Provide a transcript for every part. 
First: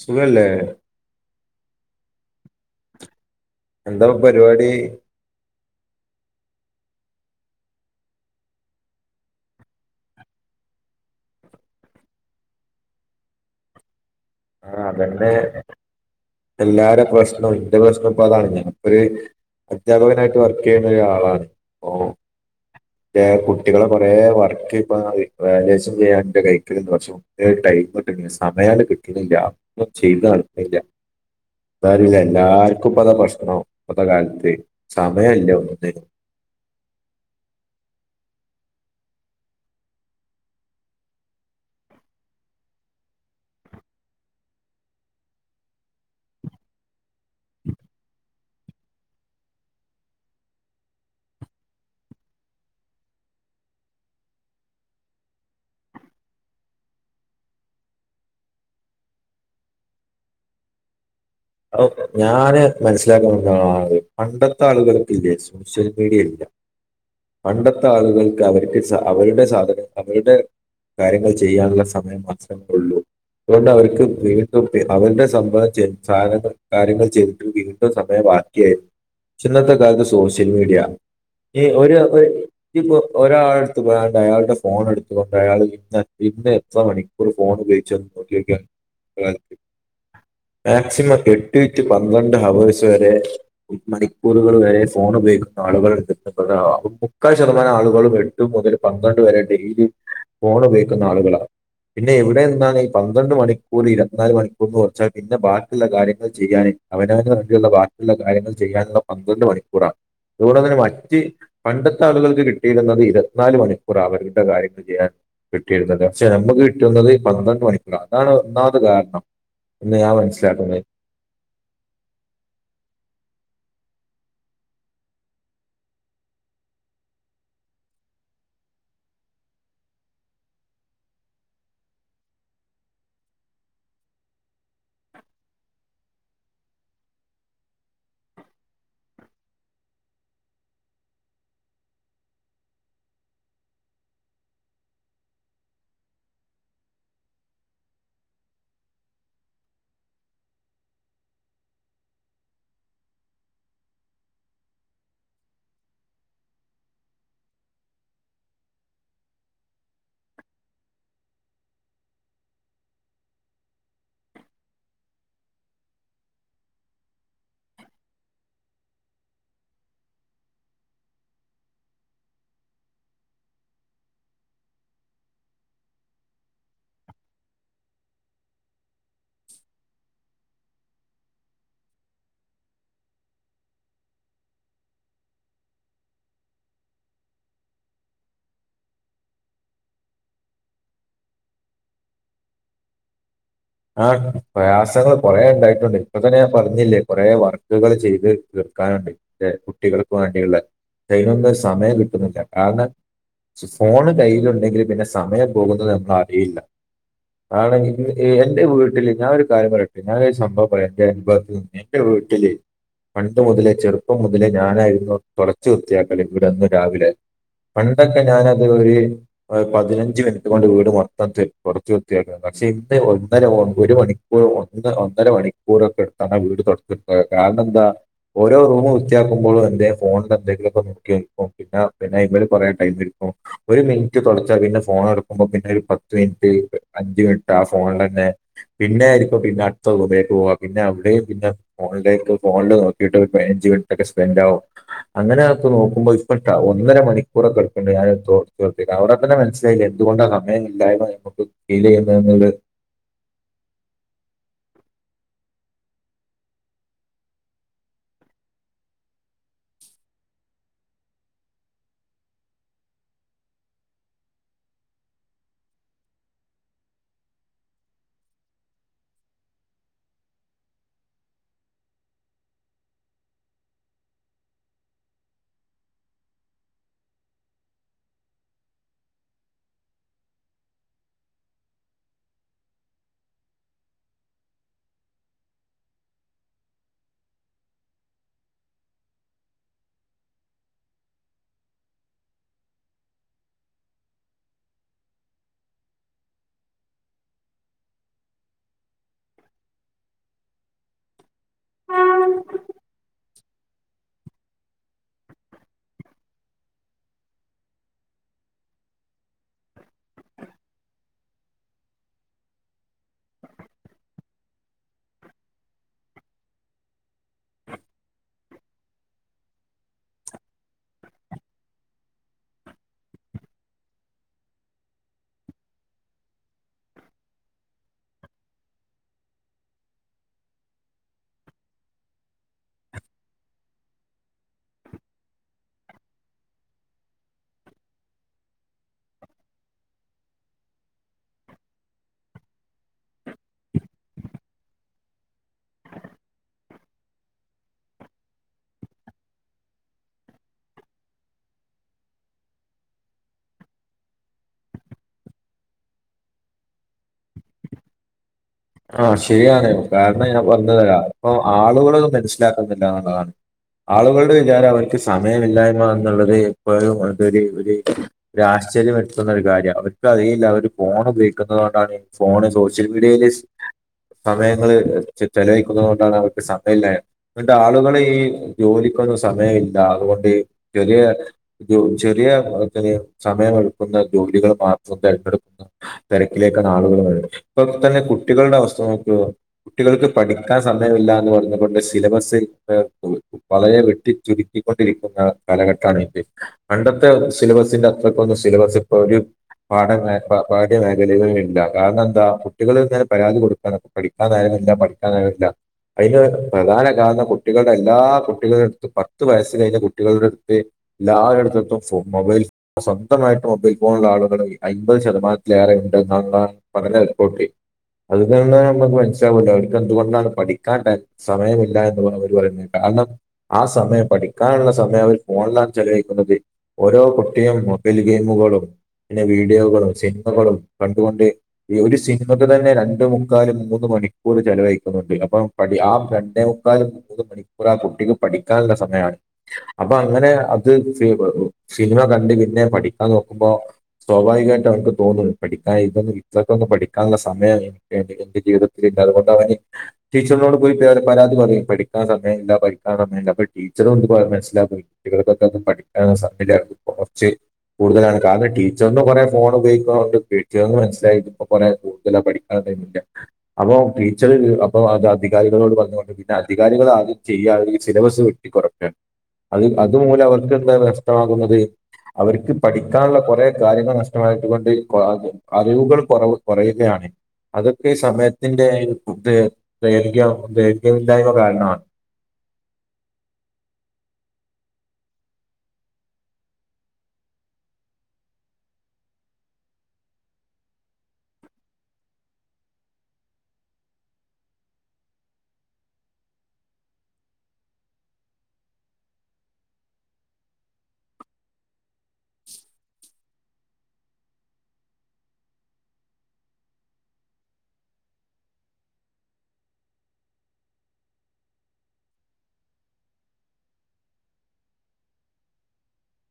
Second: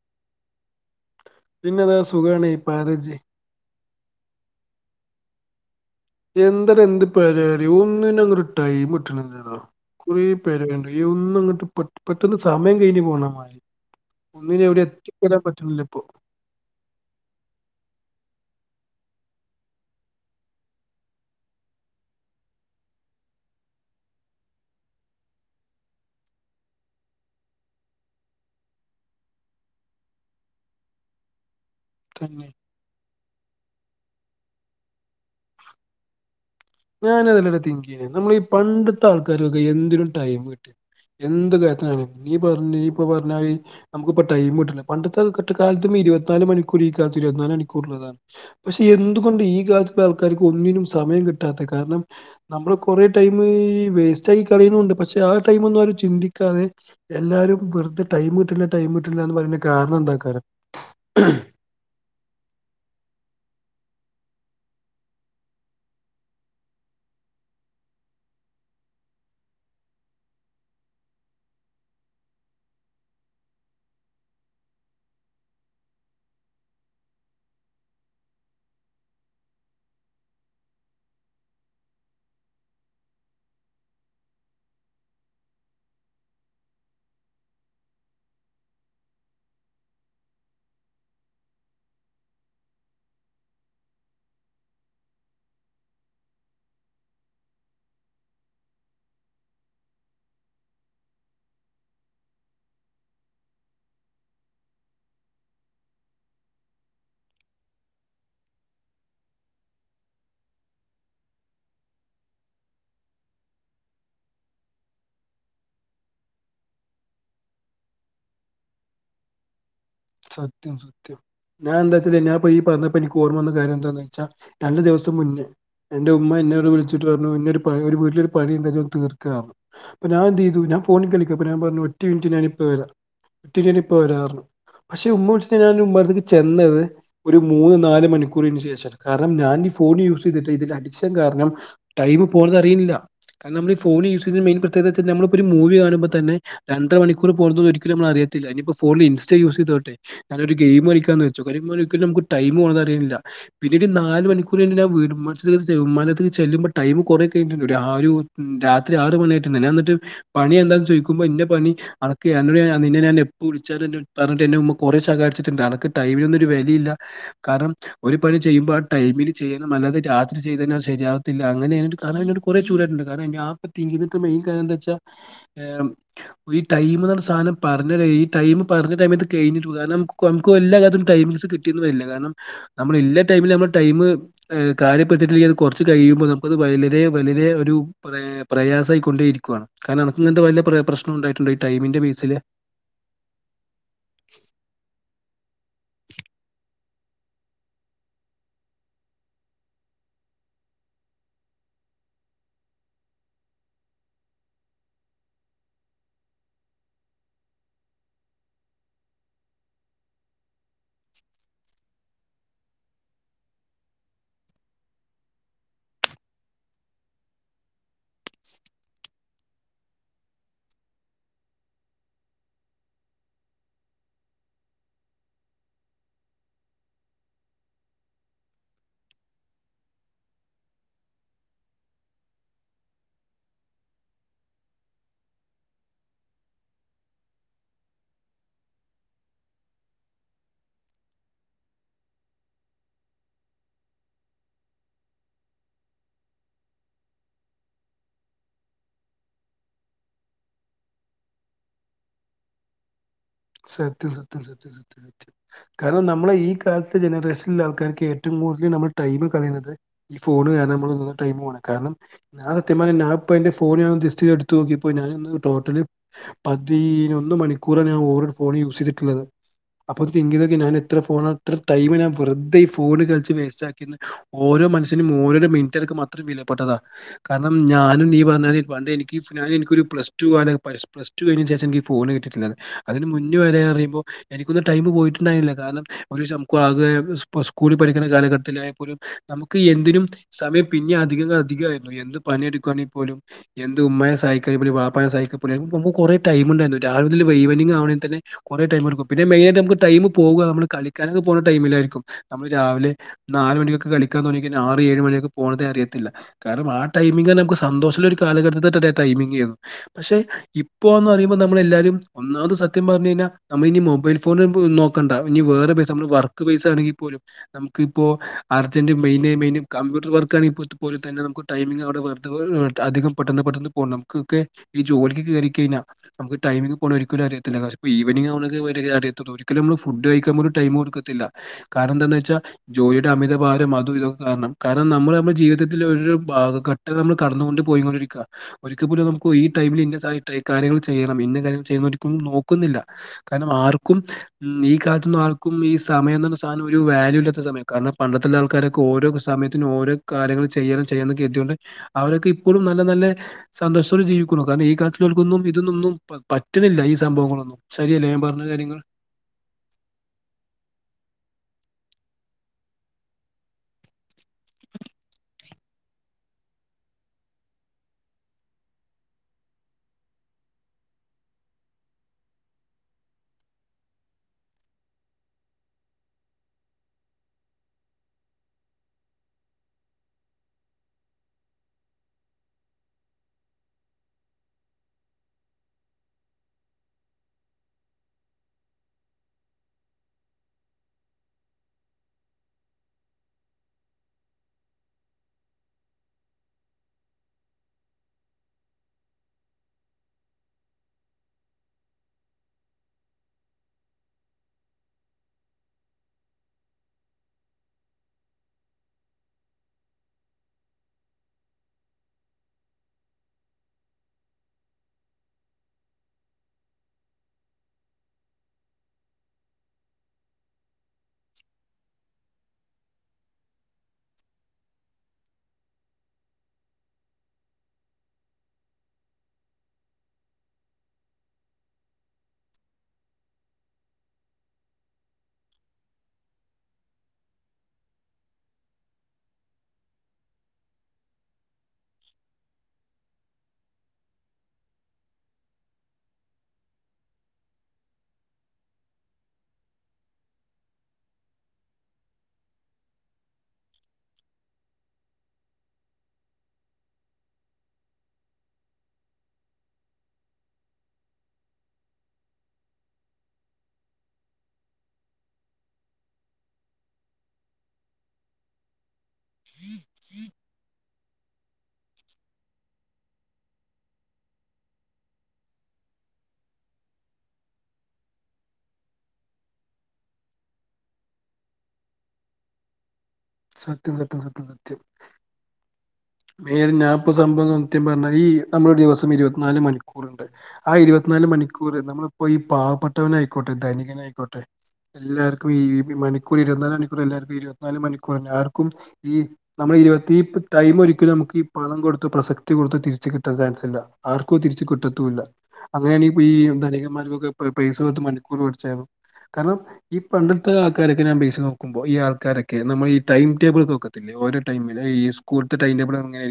സുഖല്ലേ പിന്നെ അത് സുഖയാണ് പാരജി. എന്താ പരുപാടി. എന്താടാ എന്ത് പരിപാടി ഒന്നിനൊന്നൊരു ടൈമ് കിട്ടുന്നില്ലല്ലോ. കുറേ പേരെ കണ്ട് ഒന്നും അങ്ങോട്ട് പെട്ട് പെട്ടന്ന് സമയം കഴിഞ്ഞ് പോണേമാരി. ആഹ് അതന്നെ എല്ലാരെ പ്രശ്നം എന്റെ പ്രശ്നം ഇപ്പൊ അതാണ് ഞാൻ. ഒരു അധ്യാപകൻ ആയിട്ട് വർക്ക് ചെയ്യുന്നു ഒരാളാണ് അപ്പൊ. ദേ കുട്ടികള കൊറേ വർക്ക് ഇപ്പ ഇ വാല്യൂവേഷൻ ചെയ്യാൻ ന്റെ കൈക്കല്ണ്ട് പക്ഷേ ഒന്നിനൊരു ടൈ ടൈമ്ട്ട്ണില്ല സമയാണ്ട് കി ട്ട്ണ്ല്ല്യ അപ്പൊ ചെയ്താണ്ല്ല സാരല്ല തന്നെ എല്ലാർക്കും ഇപ്പ അതാ പ്രശ്നം പ്പത്തെകാൽത്ത് സമയല്ല ഒന്നിനും ഞാന അതെല്ലടാ തിങ്ക്ചെയ്യ് നമ്മള ഈ പണ്ടത്തെ ആൾക്കാരൊക്കെ എന്തിനും ടൈം കിട്ടും എന്ത് കാര്യത്തിനാണേലും നീ പർഞ്ഞ് നീ ഇപ്പൊ പർഞ്ഞ അത്‌ നമുക്ക്പ്പടൈമ് കിട്ട്ണില്ല പണ്ടത്തെ കട്ടകാൽത്ത് മെയ് ഇരുപത്തിനാല് മണിക്കൂർ ഈ കാലത്ത് ഇരുപത്തിനാല് മണിക്കൂർള്ളതാണ് പക്ഷേ എന്തുകൊണ്ട് ഈ കാൽത്തുള്ള ആൾക്കാര്ക്ക് ഒന്നിനും സമയം കിട്ട് ട്ടാതെ കാര്ണം നമ്മള് കൊറേ ടൈമ് ഈ വേസ്റ്റായി കളയുണൂണ്ട് പക്ഷേ ആ ടൈമ് ഒന്നു അവര് ചിന്തിക്ക ക്കാതെ എല്ലാരും വെറുതെ ടൈമ് കിട്ടില്ല ടൈമ് കിട്ടില്ലാന്ന് പറയ്ണ കാരണം എന്താക്കാരം അഹ് ഞാന് മനസ്സിലാക്കുന്നകാര്യം പണ്ടത്തെ ആളുകൾക്ക്ല്ലേ സോഷ്യൽ മീഡിയല്ല പണ്ടത്തെ ആളുകൾക്ക് അവർക്ക് സ്സ അവരുടെ സാധനം അവരുടെ കാര്യങ്ങൾ ചെയ്യാനുള്ള സമയം മാത്രമേ ഒള്ളൂ അതൊണ്ട് അവർക്ക് വീട്ട് പെ അവരുടെ സംഭവറ്റ് സാധനങ്ങൾ കാര്യങ്ങൾ ചെയ്തിട്ട് വീണ്ടും സമയവാക്കിയാരുന്നു ച്ചിന്നത്തെ കാൽത്ത് സോഷ്യൽ മീഡിയ ഈ ഒരു ഒരു ഇ പൊ ഒരാളടുത്ത് പോയണ്ട് അയാളുടെ ഫോണെടുത്തുകൊണ്ട് അയാള് എ ഇ ഇന്ന് എത്ര മണിക്കൂറ് ഫോണ് ഉപയോഗിച്ചന്ന് നോക്കിയോക്കിയാണ് [unintelligible] മാക്സിമം എട്ട് ടു പന്ത്രണ്ട് ഹവേസ് വരെ മണിക്കൂറുകള് വരെ ഫോണ് ഉപയോഗിക്കുന്ന ആളുകള് [unintelligible] മുക്കാല് ശതമാനം ആളുകളും എട്ട് മുതൽ പന്ത്രണ്ട് വരെ ഡെയിലി ഫോണ് ഉപയോഗിക്കുന്ന ആളുകളാ പിന്നെ എവിടെ നിന്നാണ് ഈ പന്ത്രണ്ട് മണിക്കൂറ് ഇരുപത്തിനാല് മണിക്കൂർന്ന് കൊർച്ചാ പിന്നെ പിന്നെ ബാക്കിള്ള കാര്യങ്ങൾ ചെയ്യാന് അവനവന് വേണ്ടിയുള്ള ബാക്കിയുള്ള കാര്യങ്ങൾ ചെയ്യാനുള്ള പന്ത്രണ്ട് മണിക്കൂറാ അതുകൊണ്ടു തന്നെ മറ്റ് പണ്ടത്തെ ആളുകൾക്ക് കിട്ടിയിരുന്നത് ഇരുപത്തിനാല് മണിക്കൂറാ അവരുടെ കാര്യങ്ങൾ ചെയ്യാൻ കിട്ടിയിരുന്നത് പക്ഷെ നമക്ക് കിട്ടുന്നത് പന്ത്രണ്ട് മണിക്കൂർ അതാണ് ഒന്നാമതെ കാരണം എന്ന് ഞാൻ സത്യം മനസ്സിലാക്കുന്നത് സത്യം ഞാ എന്താച്ചല് ഞാപ്പൊ ഈ പർഞ്ഞപ്പോ എനിക്ക് ഓർമ്മവന്ന കാര്യം എന്താ നല്ല ദിവസം മുന്നേ എന്റെ ഉമ്മ എന്നോട് വിളിച്ചിട്ട് പർ ഞ്ഞുരു പണി ഒരു വീട്ടിലൊരു പണിണ്ട് ഇജ്ജോന്നു തീർക് ന്നർഞ്ഞു പ്പ ഞാൻ എന്തയ്തു ഞാൻ ഫോണിൽ കളിക്ക പ്പ ഞാൻ പർഞ്ഞു ഒറ്റ മിന്റ് ഞാനിപ്പ വരാ ഒറ്റ ഞാനിപ്പ വരാർ ഞ്ഞു പക്ഷെ ഉമ വിളിച്ചിട്ട് ഞാൻഉമ്മന്റെടുത്ക്ക് ചെന്നത് ഒരു മൂന്ന് നാല് മണിക്കൂറിന് ശേഷാണ് കാരണം ഞാൻ ഫോൺ യൂസ് ചെയ്തിട്ട് ഇതിന്റെ അഡിക്ഷൻ കാരണം ടൈം പോണ്തറിയ്ണില്ല കാരണം നമ്മൾ ഫോൺ യൂസ് ചെയ്യുന്ന മെയ്ൻ പ്രത്യേകതച്ചാന്നാ നമ്മളിപ്പോരു ഒരു മൂവി കാണുമ്പോ തെന്നെ രണ്ടര മണിക്കൂർ പോക്ണത് ഒരിക്കലും നമ്മള് അറിയ തില്ല ഇനിപ്പോ ഫോൺല് ഇൻസ്റ്റ യൂ തോട്ടെ ഞാനൊ ഗെയിം കളിക്കാന്ന് [unintelligible] പിന്നീട് നാല് മണിക്കൂ [unintelligible] ഞാൻ എന്നിട്ട് പണി എന്താന്ന് ചോദിക്കുമ്പോൾ എന്റെ പണി അക്ക ഞാൻ എപ്പ വിളിച്ച പറഞ്ഞിട്ടന്നെ ഉമ്മ കുറെ ശകാരിച്ചിട്ടുണ്ട് അനക്ക്‌ ടൈമിനൊന്നും ഒരു വെലിയില്ലാ കാരണം ഒരു പണി ചെയ്യുമ്പോ ആ ടൈം മിന് ചെയ്യണം അല്ലാതെ രാത്രി ചെയ്തതിനത് ശരിയാവത്തില്ല അങ്ങനെ [unintelligible] കുറെ ചൂാടായിട്ടുണ്ട് കാരണം [unintelligible] മെയ്ൻ കാരണന്നെച്ചാ ഏ ഇ ടൈം ന്നർഞ്ഞ സാനം [unintelligible] പറഞ്ഞ ടൈമത്ത് കഴിഞ്ഞിട്ടു കാരണം നമു എല്ലാ കാലും ൈിസ് കിട്ടിയന്നരി കാരണം നമ്മള ടൈമിൽ നമ്മുടെ ടൈം കാര്യപ്പെടുത്തിട്ടങ്കിൽ അത് കുറച്ച് കഴിയുമ്പോ നമുക്കത് വലരെ വലരെ ഒരു പ്ര യസായികൊണ്ടേരിക്ക കാരണം അനക് ങ്ങൻതെ വല്ല പ്ര പ്രശ്നം ഉണ്ടായിട്ടുണ്ടൊ ഈ ടൈമിന്റെ ബേസില് [inaudible] ആഹ പ്രയാസങ്ങള് കൊറേ ണ്ടായി ണ്ട് ഇപ്പൊ തന്നെ പറഞ്ഞില്ലേ കൊറെേ വർക്കുകൾ ചെയ്ത് തീർക്കാനുണ്ട് കുട്ടികൾക്ക് വേണ്ടിയുള്ള ദൈനൊന്ന് സമയം കിട്ടുന്നില്ല കാരണം ഫോണ് കയ്യിലുണ്ടെങ്കില് പിന്നെ സമയം പോകുന്നത് നമ്മ അറിയില്ല ആണെ എന്റെ വീട്ടില് ഞാനൊരു കാര്യം പറയട്ടെ ഞാനൊരു സംഭവം പറയാ എന്റെ വീട്ടില് പണ്ട് മുതലേ ചെറുപ്പം മുതലേ ഞാനായിരുന്നു തുളച്ചു വൃത്തിയാക്കല് ഇവിടെന്നും രാവിലെ പണ്ടൊക്കെ ഞാന അത് ഒരു പതിനഞ്ച് മിനിറ്റ് കൊണ്ട് വീട് മൊത്തത്ത് കുറച്ച് വൃത്തിയാക്കാൻ [unintelligible] ഒന്നര ഒരു മണിക്കൂർ ഒന്ന് ഒന്നര മണിക്കൂറൊക്കെ എട്ത്താണ്ടാ വീട് [unintelligible] കാരണം എന്താ ഓരോ റൂമ് വൃത്തിയാക്കുമ്പോഴും എന്തേ ഫോണിലെന്തെങ്കിലൊക്കെ നോക്കി ന പിന്നെ പിന്നെ ഇ പറയാൻ [unintelligible] ഒരു മിനിറ്റ് തുടച്ച പിന്നെ ഫോൺ എടുക്കുമ്പോ പിന്നെ ഒരു പത്ത് മിനിറ്റ് അഞ്ച് മിനിറ്റ് ആ ഫോണ പിന്നെ ആയിരിക്ക പിന്നെ അടുത്ത ഉപേക്ക് പോവാ പിന്നെ അവിടെയും പിന്നെ ഫോണിലേക്ക് ഫോണിൽ നോക്കി െ സ്പെൻറ് ആകും അങ്ങനൊ ക്കെ നോക്കുമ്പോ ഇ ഒന്നര മണിക്കൂറൊക്കെ എടുക്കണ്ട്ഞ തോോർത്തി അവടെ തന്നെ മനസ്സിലായി എന്തുകൊണ്ടാ സമയം ഇല്ലായ്മ അങ്ങോട്ട് ഫീൽ ചെയ്യുന്നത് സത്യം സത്യം സത്യം സത്യം സത്യം കാരണം നമ്മളെ ഈ കാലത്തെ ജനറേഷനിലെ ആൾക്കാർക്ക് ഏറ്റവും [unintelligible] നമ്മടെ ടൈം കളയണത് ഫോണ് കാരണ ടൈം പോണേ കാരണം ഞാൻ സത്യം പർഞാ എന്റെ ഫോണ് ഞാൻ ജസ്റ്റ്‌ എട്ത് നോക്കിയപ്പോ ഞാാനൊന്ന് ടോട്ടല് പതിനൊന്ന് മണിക്കൂറണ് ഞാൻ ഓർ ഫോൺ യൂസ് ചെയ്തിട്ടുള്ളത് അപ്പൊ തിങ്കതൊക്കെ ഞൻ എ ഫോണത്ര ടൈം ഞാൻ വെറതെ ഈ ഫോണ് കള്ച് വേസ്റ്റ് ആക്കിണ് ഓരോ രോ മനുഷ്യനും മൂന്നരു മിനിറ്റ്ക്ക് മാത്രം വിലപ്പെട്ടതാ കാരണം ഞാനും നീ പറഞ്ഞാതിരി പണ്ടെ എനിക്ക് [unintelligible] എനിക്കൊരു പ്ലസ് ടു പ്സ് ടു കഴി ശേഷം എനി ഫോണ് കിടട്ട്ണത് അതിന് മുൻ ന്ന് വരെറിയുമ്പോ എനിക്കൊന്നും ടൈമ് പോയിട്ടുണ്ടായിുന്നില്ല കാരണം [unintelligible] സ്കൂളിൽ പഠിക്കണ കാല ത്തിലായലും നമുക്ക് എന്തിനും സമയം പിന്നെ അധികം അധികമായിരുന്നു എന്ത് പണിയെടുക്കുയാണെങ്കിൽ പോലും എന്ത് ഉമ്മയെ സഹായിക്കേലും ബാപ്പാനെ സഹായിക്കുമ്പ കുറെ ടൈം ഉണ്ടായിരുന്നു രാവെ വൈവനി ആണെിൽന്നെ കുറെേ ടൈം എടുക്കും പിന്നെ മെയായിട്ട്മുക്ക് ടൈ പോകുക നമ്മള് കളിക്കാനൊക്കെ പോണെ ടൈമിലായിരിക്കും നമ്മള് രാവിലെ നാല് മണിക്കൊക്കെ കളിക്കാൻതൊടങ്ങി കഴിഞ്ഞ ആറ് ഏഴ് മണിയൊക്കെ പോണത അറത്തില്ല കാരണം ആ ടൈമിംങ് നമുക്ക് സന്തോഷള്ള കാലഘട്ടത്തെ തന്നെ ടൈമിംഗ് ആ യിരുന്നു പക്ഷെ ഇപ്പോന്ന് പറയുമ്പോ നമ്മൾ എല്ലാരും ഒന്നാമത് സത്യംപർ ഞ നെന്ന നമ്മനി മൊബൈൽ ഫോൺ നോക്ക ണ്ട ഇനി വേറെ പൈസ നമ്മ വർക്ക് പൈസ ആണെങ്കിൽ പോലും നമുക്ക്പ്പോ അർജന്റമെയിന് മെയിന് കമ്പ്യൂട്ടർ വർക്കാ [unintelligible] അ പെട്ടെന്ന് പെട്ടെന്ന് പോക നമുക്കെ ഈ ജോലിക്ക് കേറി കഴിഞ്ഞാൽന മുക്ക് ടൈമിങ് പോണേ ഒരിക്കലും അറിയത്തില്ല ഇ ഈവനി അറിയത് ഒരിക്കലും നമ്മള് ഫുഡ് കഴിക്കാ്പ ഒരു ടൈം കൊടുക്കത്തില്ല കാരണം എന്താന്ന് വെച്ചാ ജോലിയുടെ അമിതഭാരം അതും ഇതൊക്കെ കാരണം കാരണം നമ്മൾ നമ്മുടെ ജീവിതത്തിലൽഘട്ടം നമ്മൾ കടന്നുകൊണ്ട് പോയി ഒരിക്കല നമു ഈ ടമ കാര്യങ്ങൾ ചെയ്യണം കാര്യ ചെയ കാരണം ആർക്കും ഈ കാലത്തന്നും ആർക്കും ഈ സമയം സാധന ഒരു വാല്യൂല്ലാത്ത യ കാരണം പണ്ടത്തെുള്ള ആൾക്കാരൊക്കെ ഓരോ സമയത്തിും ഓരോ കാര്യങ്ങൾ ചെയ്യാനും ചെയ്യാനൊക്കെ എത്തിയൊണ്ട് അവരൊക്കെ എപ്പോഴും നല്ല നല്ല സന്തോഷത്തോട് ജീവിക്കുന്നു കാരണം ഈ കാാലട്ടക്കൊന്നും ഇതൊന്നൊന്നും പറ്റുന്നില്ല ഈ സംഭവങ്ങളൊന്നും ശരിയല്ലേ ഞാൻ പറ ആഹ ശരിയാണ് കാരണം ഞാൻ വന്നതരാ അപ്പൊ ആളുകളൾത് മനസ്സിലാക്കുന്നില്ല എന്നുള്ളതാണ് ആളുകളുടെ വിചാരം അവർക്ക് സമയമില്ലായ്മ എന്നുള്ളത് എപ്പോഴും അതൊരുശ ആശ്ചര്യം എടുത്തുന്ന ഒരു കാര്യം അവർക്ക് അതയില്ല അവര് ഫോൺ ഉപയോഗിക്കുന്നത് കൊണ്ടാണ് ഫോണ് സോഷ്യൽ മീഡിയയില് [unintelligible] സമയങ്ങള് ചെലവഴിക്കുന്നത് കൊണ്ടാണ് അവർക്ക് സമയംമില്ലായ അുകൊണ്ട് ആളുകൾ ഈ ജോലിക്കൊന്നും സമയ ഇില്ല അതുകൊണ്ട് ചെറിയ ചെറിയന് സമയമ എടുക്കുന്ന ജോലികൾ മാത്രം തിരഞ്ഞെടുക്കുന്ന തിരക്കിലേക്കാണ് ആളുകൾത് ഇപ്പൊ തന്നെട്ട കുട്ടികളുടെ അവസ്ഥ നോക്ക കുട്ടികൾക്ക് പഠിക്കാൻ സമയമില്ല എന്ന് പറഞ്ഞ കൊൊണ്ട് സിലബസ് പോ വളരെ വെട്ടി ചുരുക്കിക്കൊണ്ടിരിക്കുന്ന കാലഘട്ടമാണ് ഇത് പണ്ടത്തെ സിലബസിന്റെ അക്ക സിലബസ് ഇപ്പൊ ഒരു പാഠ പാഠ്യ മേഖല ഇല്ല കാരണം എന്താ കുട്ടികൾ ഇങ്ങ പരാതി കൊടുക്കാണ് അപ്പ പഠിക്കാനായിരുന്നില്ല പഠിക്കാനായിരുന്നില്ല അതിന് പ്രധാന കാരണം കുട്ടികളുടെ എല്ലാ കുട്ടികളുടെ അടുത്ത് പത്ത് വയസ് കഴിഞ്ഞ കുട്ടികളുടെ അടുത്ത് എല്ലായിടത്തത്തും ഫ മൊബൈൽ സ്വന്തമായിട്ട് മൊബൈൽ ഫോണള്ള ആളുകളെ അൻമ്പത് ശതമാനത്തിലേറെ നന്ന പറഞ്ഞ പോട്ടി അത് തന്നെ നമുക്ക് മനസ്സിലാവൂല അവർക്ക് എന്തുകൊണ്ടാണ് പഠിക്കാൻ സമയമില്ല എന്ന് അവർ പറയുന്ന കാരണം ആ സമയം പഠിക്കാനുള്ള സമയം അവർ ഫോണിലാണ് ചെലവഴിക്കുന്നത് ഓരോ കുട്ടിയും മൊബൈൽ ഗെയിമുകളും പിന്നെ വീഡിയോകളും സിനിമകളും കണ്ടുകൊണ്ട്ഈ ഒരു സിനിമ അ തന്നെ രണ്ട മുക്കാലും മൂന്ന് മണിക്കൂർ ചലവഴിക്കുന്നുണ്ട് അപ്പം പ ആ രണ്ടേ മുക്കാലും മൂന്ന് മണി ആ കുട്ടിക്ക് പഠിക്കാനുള്ള സമയമാണ് അപ്പൊ അങ്ങനെ അത് സിനിമ കണ്ട പിന്നെ പഠിക്കാൻ നോക്കുമ്പോ സ്വാഭാവികമായിട്ട് അവമുക്ക് തോന്നും പഠിക്കാൻ ഇതൊ ഇത്രക്കൊും പഠിക്കാ കാ സമയം എനിക്ക് എന്റെ ജീവിതത്തിൽണ്ട് അതുകൊണ്ട് അവന് ടീച്ചറിനോട് പോയി പേ പരാതി പറയും പഠിക്ക സമയമില്ല പഠിക്കാൻ സമയമല്ല ഇപ്പ ടീച്ചറുംൊണ്ട് മനസ്സിലാക്കുംയിടീക്കൊക്കൊന്നും പഠിക്കൻ സമല്ലായിരുന്നു ഇപ്പൊ കുറച്ച് കൂടുതലാണ് കാരണം ടീച്ചറിറെ കുറെേ ഫോൺ ഉപയോഗിക്കുന്നണ്ട് പിറ്റിഎ മനസ്സിലായിട്ട് ഇപ്പ കുറെ കൂടുതല പഠിക്കൻില്ല അപ്പൊ ടീച്ചർ അപ്പൊ അത് അധികാരികളോട് പറഞ്ഞൊണ്ട് പിന്നെ അധികാരിക ചെയ്യ സിലബസ് വെട്ടിറക്കൻ അ അതുമൂലം അവർക്ക് തക്ക്ന്നത് അവർക്ക് പഠിക്കാനുള്ള കുറെ കാര്യങ്ങൾ നഷ്ടമായിട്ടൊണ്ട് അറിവുകൾ കുറവ് കുറയുകയാണ് അതൊക്കെ സമയത്തിന്റെ ദർ ദൈർഘ്യ ദൈർഘ്യമില്ലായ്മ കാരണമാണ് സത്യം സത്യം സത്യം സത്യം മ ഞാപ്പ സംഭവം സത്യം പറഞ്ഞ ഈ നമ്മുടെ ഒരു ദിവസം ഇരുപത്തിനാല് മണിക്കൂർുണ്ട് ആ ഇരുപത്തി മൂ നാല് മണിക്കൂർ നമ്മളിപ്പോ ഈ പാവപ്പെട്ടവന ആയിക്കോട്ടെ ദധനികന ആയിക്കോട്ടെ എല്ലാവർക്കും ഈഈ മണിക്കൂർ ഇരുപത്തിാല് മണിക്കൂർ എല്ലാവർക്കും ഇരുപനാല് മണിക്കൂർല്ലർക്കും ഈ നമ്മ ഇരുപത്തി ടൈം ഒരു നമുക്ക് ഈ പണം കൊടുത്ത് പ്രസക്തി കൊടുത്ത് തിരിച്ചു കിട്ടാൻ ചാൻസ്ല്ല ആർക്കോ തിരിച്ചു കിട്ടത്തുല്ലഅങ്ങനെ പോയി ധനികമാ പൈസ മണിക്കൂർ പടിച്ചായിരുന്നു കാരണം ഈ പണ്ടത്തെ ആൾക്കാരൊക്കെ ഞാൻ ബേസ്ത് നോക്കുമ്പോൾ ഈ ആൾക്കാരൊക്കെ നമ്മൾ ഈ ടൈം ടേബിൾ നോക്കത്തില്ലേ ഒരു ടൈമില് ഈ സ്കൂ ടി [inaudible] അങ്ങന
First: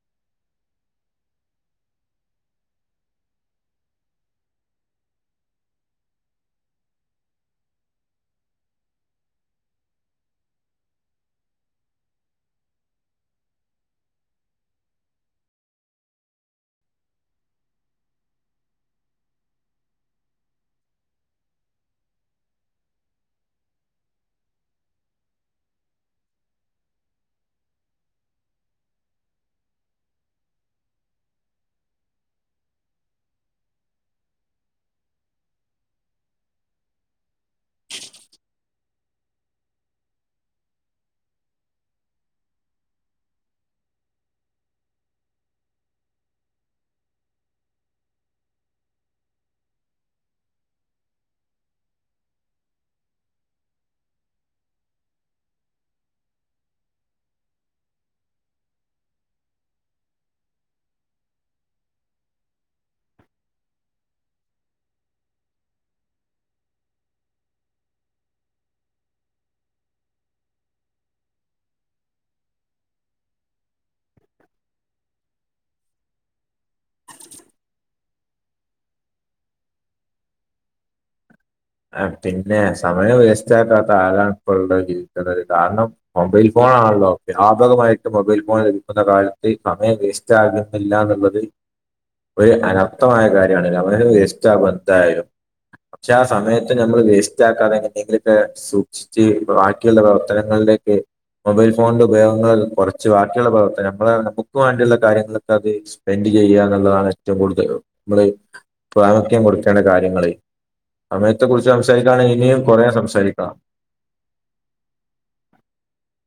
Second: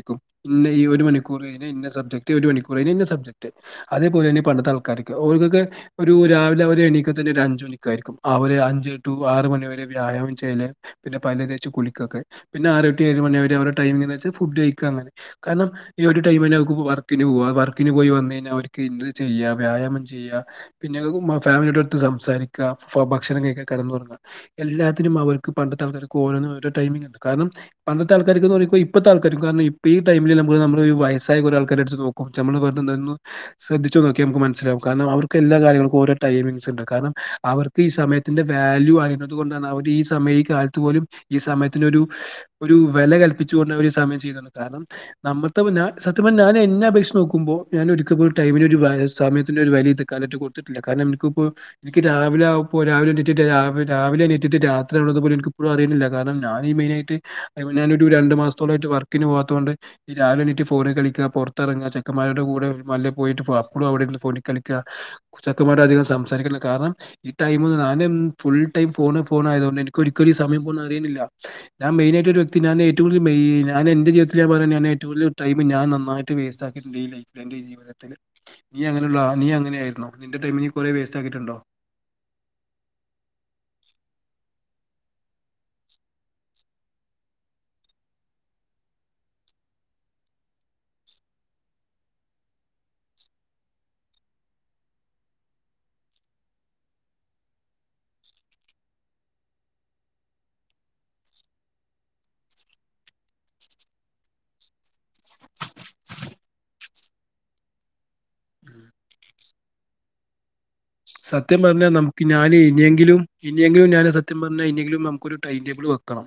ഇഈ ഒരു മണിക്കൂർഴ ഇ സബ്ജക്ട് ഒരു മണൂ ഇ സബ്ജക് അപോല പണ്ടത്തെ ആൾക്കാരൊക്കെ അവർക്കൊക്കെ ഒരു രാവിലെ എണ തന്നെ ഒരു അഞ്ച് മണിക്ക ആായിരിക്കും അവര് അഞ്ച് ടു ആറ് മണിവരെ വ്യായാമം ചെയ്യല് പിന്നെ പലചച്ച കുളിക്കൊക്കെ പിന്നെ ആറ് ഒട്ടി ഏഴ് മണി വരെ അവടെ ടൈമ ഫുഡ് കഴങ്ങനെ കാരണം ഈ ഒരു ടൈമ വർക്കിന് പോ വർക്കിന് പോയി വന്ന കഴിഞ്ഞാൽ അവർക് ചെയ്യ വ്യായാമം ചെയ്യ പിന്നെ ഫാമിലിയ അടുത്ത് സംസാരിക്കുക ഭക്ഷണം കഴക്കാ കടന്നറുങ്ങാം എല്ലാത്തിനും അവർക്ക് പണ്ടത്തെ ആക്കർക്ക് ഓരോന്നും ഓരോ ടമി ഉണ്ട് കാരണം പണ്ടത്തെ ആൾക്കർക്കന്ന് പറയുമ്പോ ഇപ്പത്തെ ആൾക്കാര് കാരണം പ്പോ ടൈമിൽ നമ്മ നമ്മ വയസ്സായ ഒരു ആൾക്കാര എടുത്ത് നോക്കും നമ്മ ശ്രദ്ധ നോക്കി നമുക്ക് മനസ്സിലാകും അവർക്ക് എല്ലാ കാര്യങ്ങക്കും ഓരോടൈമിങ്ണ്ട് കാരണം അവർക്ക് ഈ സമയത്തിന്റെ വാല്യൂ അതുകൊണ്ടാണ് അവര് ഈ സമയ ഈ കാലത്ത് പോലും ഈ സമയത്തിന് ഒരു ഒരു വില കൽപ്പിച്ച സമയം ചെയുണ്ട് നമ്മ സത്യ ഞൻ എന്നെ അപേക്ഷച്ച് നോക്കുമ്പോ [inaudible] [unintelligible] സമയത്തിന്റെ ഒരു വലി എക്ക എന്നിട്ട് കൊടുത്തിട്ടില്ല കാരണം എനിപ്പോ എനിക്ക് രാവിലെ പ്പോ രാവിലെ രാവ രാവിലെ എനി എനിറ്റിട്ട് രാത്രി ആണള്ളത് പോല എനിക്ക എപ്പോഴും അറിയുന്നില്ല കാരണം ഞാനീ മെയിനായിട്ട് ഞാനൊ ഒരു ര മാസത്തോളട്ട് വർക്കിന് പോവാത്തത കൊണ്ട് രാവില എണീട്ട് ഫോണി കളിക്കുക പുറതെറങ്ങിട്ടു ചെക്കമാരുടെ കൂടെ മല്ല പോയിട അപ്പോഴും അവിടെ ഫോണ കളിക്കുക കൊച്ചക്കെമായിര അധികം സംസാരിക്കണം കാരണം ഈ ടൈമ ഞാനും ഫുൾ ടൈം ഫോണ് ഫോൺ ആയത കൊണ്ട് എന ഒരിക്കലും സമയം പോ അറിയുന്നില്ല ഞാ മെയിന ആയിട്ട ഒരു വ്യക്തി ഞ ഏറ്റവും മേ ഞാനെന്റെ ജീവിത്തിലൽ പറയാ ഏറ്റവും കൂടുതല് ടൈമ് നന്നായിട്ട് വേസ്റ്റാ ക്കിയിട്ടിണ്ട് എന്റെ ജീവിതത്തെ നീ അങ്ങനെയുള്ള നീ അങ്ങനെയ ആരോ നിന്റെ ടൈമി നീ കൊറെ വേസ്റ്റ് ആക്കിയിട്ടുണ്ടോ? ആ പിന്നെ സമയം വേസ്റ്റ് ആക്കാത്ത ആരാണ് ഇപ്പോ ജീക്ക കാരണം മൊബൈൽ ഫോൺ ഫോണാണല്ലോ വ്യാപകമായിട്ട് മൊബൈൽ ഫോൺ ലഭിക്കുന്ന കാലത്ത് സമയം വേസ്റ്റ് ആകുന്നില്ല എന്നുള്ളത് ഒരു അനർത്ഥമായ കാര്യാണ് അവനവേസ്താവും എന്തായാലും പക്ഷെ സമയത്ത് നമ്മൾ വേസ്റ്റ് ആക്കാതെങ്ങന എന്തെങ്കിലൊക്കെ സൂക്ഷിച്ച് ബാക്കിയുള്ള പ്രവർത്തനങ്ങളിലേക്ക് മൊബൈൽ ഫോണിന്റെ ഉപയോഗങ്ങൾ കുറച്ച് ബാക്കിയുള്ള പ്രവർത്തന നമ്മൾ നമുക്ക് വേണ്ടിയുള്ള കാര്യങ്ങൾ [unintelligible] സ്പെൻഡ് ചെയ്യുക എന്നുള്ളതാണ് ഏറ്റവും കൂടുതൽ നമ്മള് പ്രാമുഖ്യം കൊടുക്കേണ്ട കാര്യ ങ്ങളെ സത്യം പറഞ്ഞാ നമക്ക് ഞാന് ഇനിയെങ്കിലും സംസാരിക്കാം ഇനിയെങ്കിലും ഞാന് സത്യം പറഞ്ഞാ ഇനിയെങ്കിലും നമുക്കൊ ടൈം ടേബിൾ വ ക്കണം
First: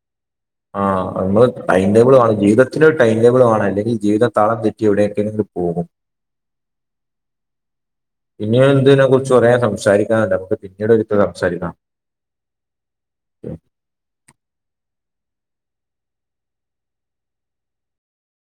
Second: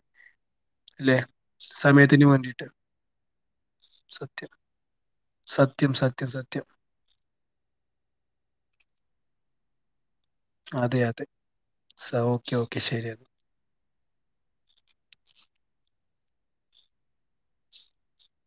ആഹ് നമ്മ ടൈംടേബിൾണ് ജീവിതത്തില ഒരു ടൈം ടേബിൾ വേണം അല്ലെങ്കിൽ ജീവിത സത്യം തളം തെറ്റിവിയൊക്കെ സത്യം സത്യം സത്യം ഇന്നിയ ഇന്തിനെ കുറിച്ച് പറയാൻ സംസാരിക്കും ആ നമുക്ക് പിന്നീട് അതെ ഒരുത്ത് അതെ സംസാരിക്കാം ഓക്കെ ഓക്കെ ശരി